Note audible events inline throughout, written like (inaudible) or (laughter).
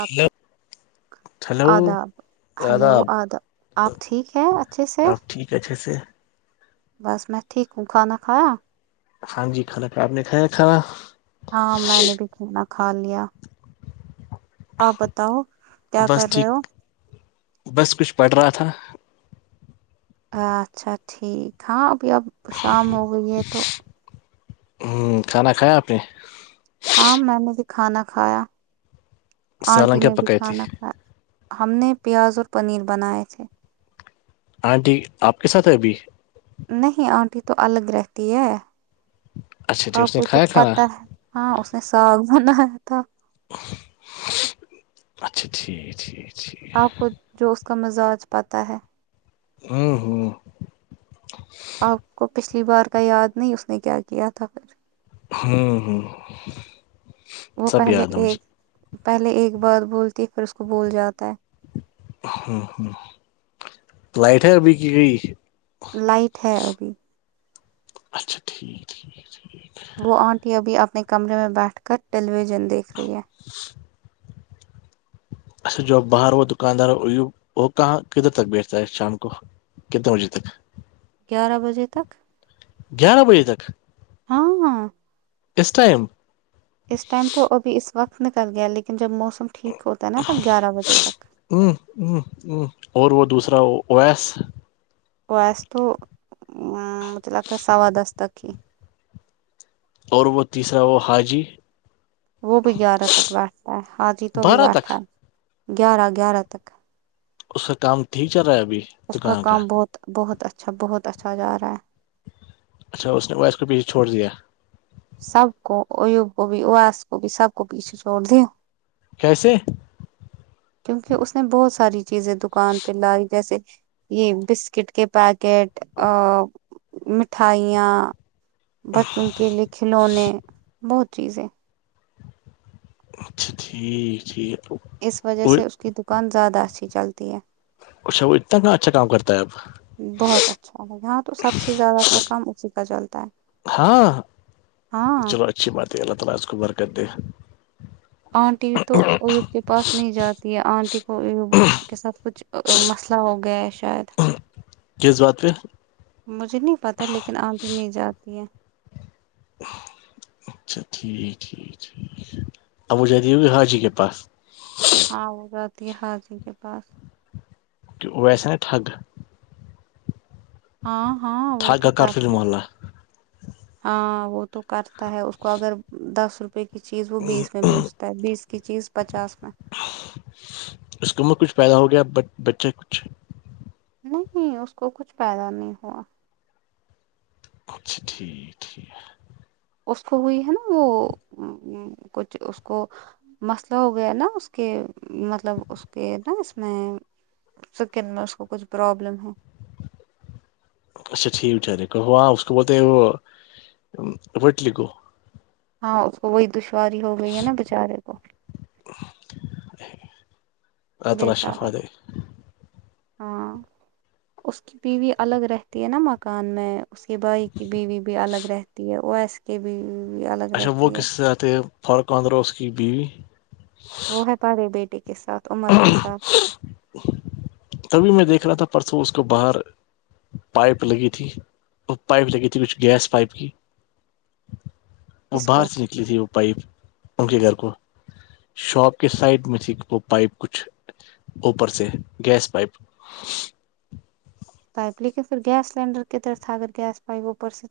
آپ (unintelligible) hello hello آداب hello آداب آپ ٹھیک ہیں اچھے سے جوس سے بس میں ٹھیک ہوں کھانا کھایا ہاں جی کھانا ک آاب نے کھایا ہے کھانا ہاں میں نے بھی کھانا کھا لیا آپ بتاؤ کیا بس کر رہے ٹھیک ہو بس کچھ پڑ رہا تھا اچھا ٹھیک ہاں ابھی اب شام ہو گئی ہے تو ہ کھانا کھیا آپ نے ہاں میں نے بھی کھانا کھایا سالن آنٹی کیا نے بھی پکائی تھی کھانا کھایا ہم نے پیاز اور پنیر بنائے تھے ہاںٹی آپ کے ساتھ ہے ابھی نہیں آنٹی تو الگ رہتی ہے اچھا ٹھیک آپ اس نے کو تو کھایا کھانا پتا ہے ہاں اس نے ساگ بنایا تھا اچھا ٹھیک ٹھیک (unintelligible) آپ کو جو اس کا مزاج پاتا ہے ہاں ہاں آپ کو پچھلی بار کا یاد نہیں اس نے کیا کیا تھا پھر ہاں ہاں وہ پہلے ایک پہلے ایک بات بولتی ہے پھر اس کو بول جاتا ہے ہوں ہوں لائٹ ہے بھیکی کی لائٹ ہے ابھی اچھا ٹھیک ٹھیک ٹھیک وہ آنٹی ابھی اپنے کمرے میں بیٹھ کر ٹیلی ویژن دیکھ رہی ہے (inaudible) اچھا جو باہر ہو دکاندار وہ کہاں کدھر تک بیچتا ہے شام کو کتنے بجے تک گیارہ بجے تک گیارہ بجے تک ہاں اسس ٹائم اس ٹائم تو ابھی اس وقت نکل گیا لیکن جب موسم ٹھیک ہوتا ہے نا تب گیارہ بجے تک ہ ہ ہ اور وہ دوسرا او ایس اویس تو ا مجھے لگتا ہے سوا دس تک ہی اور وہ تیسرا وہ حاجی وہ بھی گیارہ تک بیٹھتا ہے آج ہی تو بھی بارہ تک بیٹھا ہے گیارہ گیارہ تک اس کا کام ٹیک چل رہا ہے ابھی اس کا کام بہت بہت اچھا بہت اچھا جا رہا ہے اچھا اس نے وہ اویس کو بھی چھوڑ دیا سب کو ایوب کو بھی اس کو بھی سب کو پیچھ چڑ د کیسے کیونکہ اس نے بہت ساری چیزیں دکان پہ لائی جیسے یہ بسکٹ کے پیکٹ مٹھائیاں بچوں کے لیے کھلونے بہت چیزیں اچھا ٹھیک ٹھیک اس وجہ سے اس کی دکان زیادہ اچھی چلتی ہے اچھا وہ اتنا کا اچھا کام کرتا ہے اب بہت اچھا لگ ہاں تو سب سے زیادہ سا کام اسی کا چلتا ہے ہاں ہاں چلو اللہ تعالی اس کو اچھی برکت دے انٹی تو ایوب کے پاس نہیں جاتی ہے آنٹی کو ان کے ساتھ کچھ مسئلہ ہو گیا ہے شاید کس بات پہ مجھے نہیں پتا لیکن اگے نہیں جاتی ہے اچھا ٹھیک ٹھیک ٹھیک اب وہ جاتی ہوگی حاجی کے پاس ہاں وہ جاتی ہے حاجی کے پاس کی اویس ہے نہ ٹھگ ہاں ہاں وہ ٹھگ تو کا کارفل کرتا محلہ ہے ہاں وہ تو کرتا ہے اس کو اگر دس روپ روپ کی چیز وہ بیس میں بیچتا ہے بیس کی چیز پچاس میں اس کو مت کچھ پیدا ہوا بچے کچھ نہیں اس کو کچھ پیدا نہیں ہوا اچھ ٹھیک ٹھیک اس کو ہوئی ہے نا وہ کچھ اس کو مسئلہ ہو گیا نا اس کے مطلب اس کے نا اس میں سکن میں اس کو کچھ پرابلم ہے اچھا ٹھیک بچارے کہ ہاں اس کو بولتے ہیں وہ وٹلی کو ہاں اس کو وہی دشواری ہو گئی ہے نا بچارے کو (inaudible) اللہ شفا بےچارہ دے ہاں اس کی بیوی الگ رہتی ہے نا مکان میں اس کے بھائی کی بیوی بھی الگ رہتی ہے او ایس کی بیوی الگ رہتی ہے جاتے فارقہدرا اس کی بیوی وہ ہے پارے بیٹے کے ساتھ عمر کے ساتھ تبھی میں دیکھ رہا تھا پرسوں اس کو باہر پائپ لگی تھی وہ پائپ لگی تھی کچھ گیس پائپ کی وہ کس باہر کو سے نکلی تھی وہ پائپ ان کے گھر کو شاپ کے سائڈ میں تھی وہ پائپ کچھ اوپر سے گیس پ پائپ پائپ لیکن پھر گیس سلینڈر کی طرف سے اگر گیس پائ اوپرس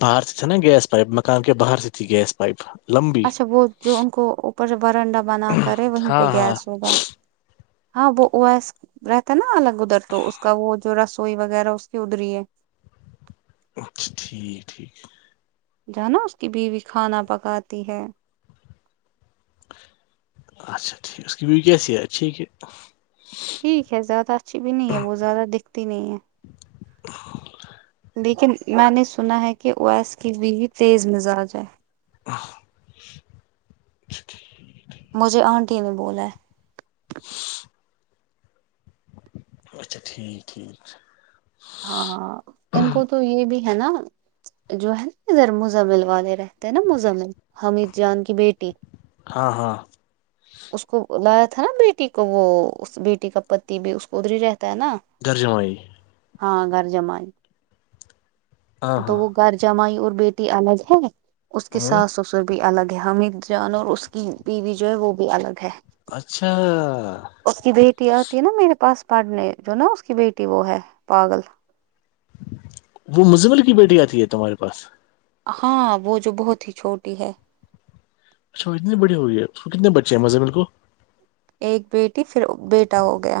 بہر سے چنا گیس پائپ مان کے بہر سے ت ہی گیس پائپ لمبی اچھا وہ جو ان کو اوپر بنڈا بنا کر ہے وہیں پہ ہاں ہاں گیس ہوگا ہاں بہ واس رہتا ہے نا الگ ادھر تو اس کا وہ جو رسوئی وغیرہ اس کی ادری ہے اچھا ٹھیک ٹھیک جو ہے نا اس کی بیوی کھانا پکاتی ہے اچھا ٹھیک کیا سحتھ کہ ٹھیک ہے زیادہ اچھی بھی نہیں ہے وہ زیادہ دکھتی نہیں ہے لیکن میں نے سنا ہے کہ اویس کی وو تیز مزاج ہے ہ اچا ٹھیکھیک مجھے آنٹی نے بولا ہے اچھا ٹھیک ٹھیک ہاں ہاں ان کو تو یہ بھی ہے نا جو ہے نا ادھر مز مل والے رہے نا مزمن حامد جان کی بیٹی ہاں ہاں اس کو لایا تھا نا بیٹی کو وہ بیٹی کا پتی بھی اس کو ادری رہتا ہے نا درجمائیی ہاں گھر جمائے ہاں تو ہاں وہ گھر جمائی اور بیٹی الگ ہے اس کے ہاں ساس سس بھی الگ ہے حامد جان اور اس کی بیوی جو ہے وہ بھی الگ ہے اچھا اس کی بیٹی آتی ہے نا میرے پاس پڑھنے جو نا اس کی بیٹی وہ ہے پاگل وہ مجمر کی بیٹی آتی ہے تمہارے پاس ہاں وہ جو بہت ہی چھوٹی ہے اچھا اتنے بڑے ہو گئے اس کو کتنے بچ ہیں مزے مال کو ایک بیٹی پھر بیٹا ہو گیا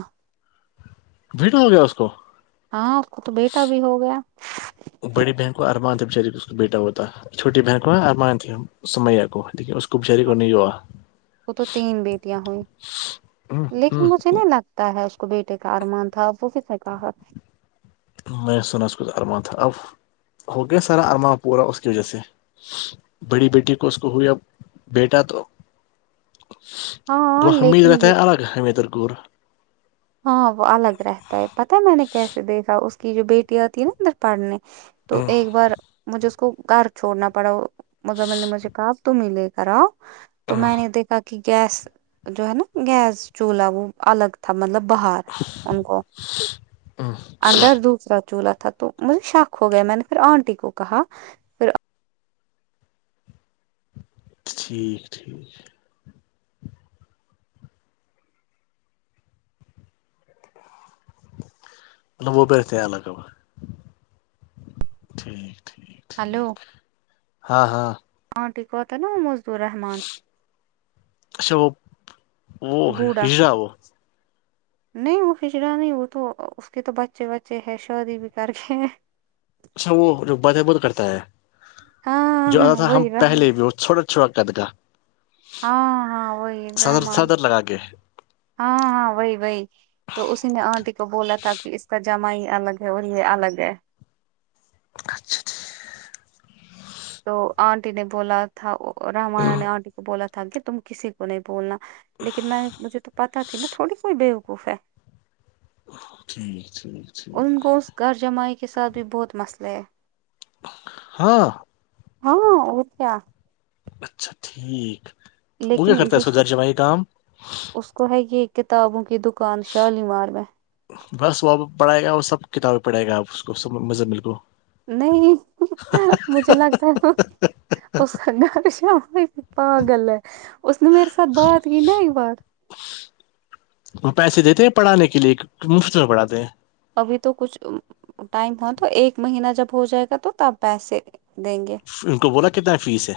بھیٹ ہو گیا اس کو ہاں خ تو بیٹا بھی ہو گیا وہ بڑی بہن کو ارمان دب شریک اس کو بیٹا ہوتا چھوٹی بہن کو اور مانتی میا کو لیکن اس کو بچاری کو نہیں ہوا وہ تو تین بیٹیاں ہوئ ہوں ہوں لیکن مھنے لگ تا ہے اس کو بیٹے کا ارمان تھا وہ کس نے کہا میں سنا اس ک ارما تھا اب ہو گیا سارا ارما پورا اس کی وجہ سے بڑی بیٹی کو اس کو ہو بیٹا تو وہ ہاں حمید لیکن رہتا ہے یہ الگ حدر گور ہاں وہ الگ رہتا ہے پتاہ ہے میں نے کیسے دیکھا اس کی جو بیٹی آتی ہے نا پڑھنے تو ایک بار مجھے اس کو گھر چھوڑنا پڑا مزمل نے مجھے کہا اب تم ہی لے کراؤ تو میں نے کا کہ گیس جو ہے نا گیس چولہا وہ الگ تھا مطلب باہار ان کو (inaudible) اندر دوسرا چولہا تھا تو مجھے شق ہو گیا میں نے پھر آنٹی کو کہا پھر ٹھیک ٹھیک مطلب وہ بیہتے ہیں لگ بھگ ٹھیک ٹھیک ہلو ٹھیک ہاں ہاں آنٹی کوکتا نہا وہ مزور رحمان اچھا وہ وہ بوڑھا ہجرا وہ نہیں وہ کھچڑا نہیں وہ تو اس کے تو بچے بچے ہیں شادی بھی کر کے اس وہ جو بات ہے وہ تو کرتا ہے جو آتا ہاں تھا ہم وہی رہ پہلے بھی وہ چھوٹا چھڑا کت کا ہاں ہاں وہی صدر رحمان صدر لگا کے ہاں ہاں وہی وہی تو اس نے آنٹی کو بولا تھا کہ اس کا جاما ہی الگ ہے اور یہ الگ ہے اور خ تو آنٹی نے بولا تھا رمانہ نے آنٹی کو بولا تھا کہ تم کسی کو نہیں بولنا لیکن میں مجھے تو پتاہ تھی نا تھوڑی کوئی بیوقوف ہے ٹھیک ٹھیک ان کو اس گغر جمائیع کے ساتھ بھی بہت مسئلہ ہے ہاں ہاں ا کیا کیا اچھا ٹھیک تو وہ کیا لیکن کرتا جو ہے گھر جمعائی کام اس کو ہے گی کتابوں کی دکان شالیمار میں بس وہ اب پڑھائے گا اور سب کتابیں پڑھے گا آپ اس کو سب مزمل کو نہیں مجھے لگتا ہے اس سا خش پ گل ہے اس نے میرے ساتھ بات کی نہئی بار وہ پیسے دیتے ہیں پڑھانے کے لیے مفت میں پڑھاتے ہیں ابھی تو کچھ ٹائم ہو تو ایک مہینہ جب ہو جائے گا تو تب پیسے دیں گے ان کو بولا کتنا فیس ہے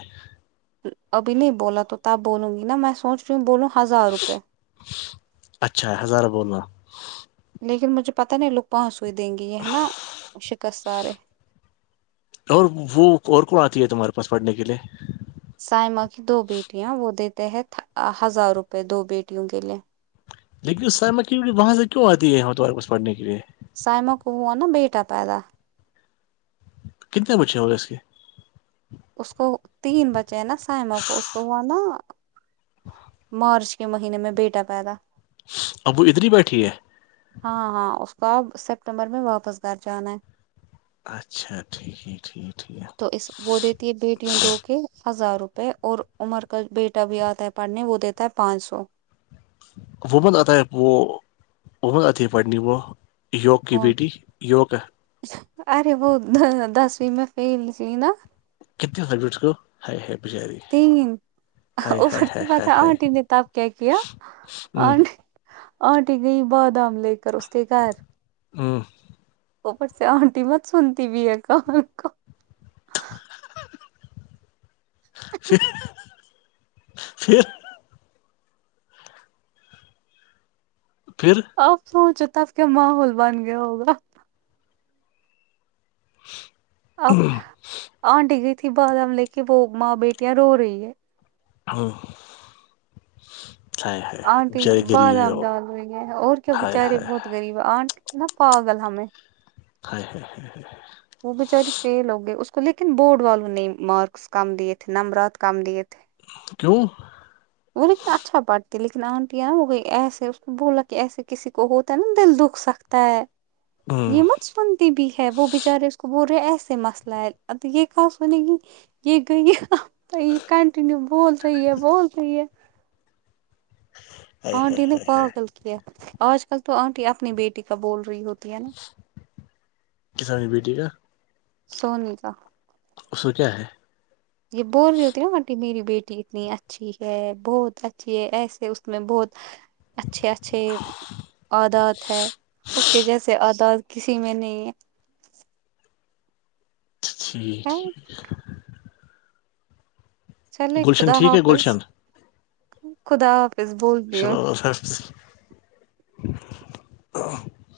ابھی نہیں بولا تو تب بولوں گی نا میں سوچ رہی ہوں بولوں ہزار روپئے اچھا ہزارہ بولنا لیکن مجھے پتاہ نہیں لوگ پانچ سوئی دیں گے یہ ہے نا شکست سارے اور وہ اور کون آتی ہے تمہارے پاس پڑھنے کے لیے سائما کی دو بیٹیاں وہ دیتے ہیں ہزار روپئے دو بیٹیوں کے لیے لیکن اس سر میں کیون کہ وہاں سے کیوں آتی ہے ہوتوار کچ پڑھنے کے لیے سائمہ کو ہو نا بیٹا پیدا کتنے بچے ہوولے اس کے اس کو تین بچے ہیں نا سائ ماں کو اس کو ہوا نا م مرچ کے مہینے میں بیٹا پیدا ابو اتری پیٹ ہی ہے ہاں ہاں اس کو اب سپٹمبر میں واپس گھر جانا ہے اچھا ٹھیک ہے ٹھیک ٹھیک ہے تو اس وہ دیتی ہے بیٹیوں دو کے ہزار روپئے اور عمر کا بیٹا بھی آتا ہے پڑھنے وہ دیتا ہے پانچ سو وومن آتا ہے وہ وومن آتی ہے پڑھنی وہ یوگ کی کون بیٹی یوگک ہے ارے وہ دسویں میں فیل س نا کتنے ہو فیریٹس کو ہ ہے بچاری تین ہائے ہائے اوپر سے ہائے پت ہائے ہائے آنٹی نے تپ کیا کیا ہوں آٹی آنٹی گئی بادام لے کر اس کے گھر ہوں اوپر سے آنٹی مت سنتی بھی ہے کہ ش ش پھر آپ سوچو تب کیا ماحول بن گیا ہوگا (inaudible) اب آنٹی گئی تھی بادام لے کے وہ ماں بیٹیاں رو رہی ہے ہ آنٹی بادام ڈال رہی ہے اور کیا ہائے بیچارے ہائے بہت غریب آنٹ نا پاگل ہمیں ہ وہ بچاری فیل ہو گئی اس کو لیکن بورڈ والوں نے مارکس کام دیے تھے نمرات کام دیے تھے کیوں وہ ل اتنا اچھا پڑھتی ہے لیکن آنٹی ہے نا وہ ایسے بولا کہ ایسے کسی کو ہوتا ہے نا دل دکھ سکتا ت ہوں یہ سنتی بھی ہے وہ بچارے اس کو بول رہے ایسے مسئلہ ہے ا یہ کہ سنے گی یہ گ یہ کنٹنیو بول رہی ہے بول رہی ہے ہائے ہائے آنٹی نے پاگل کیا آج کل تو آنٹی اپنی بیٹی کا بول رہی ہوتی ہے نا کسانی بیٹی کا سونی کا اس میں کیا ہے یہ بول رہی ہوتی نا بنٹی میری بیٹی اتنی اچھی ہے بہت اچھی ہے ایسے اس میں بہت اچھے اچھے عدات ہے اوک جیسے عدات کسی میں نہیں ٹھیک ہے ٹھیک چلے گلشن خدا ٹھیک ہے حافظ گلشن خدا حافظ بول رہی ہوں شلہ حست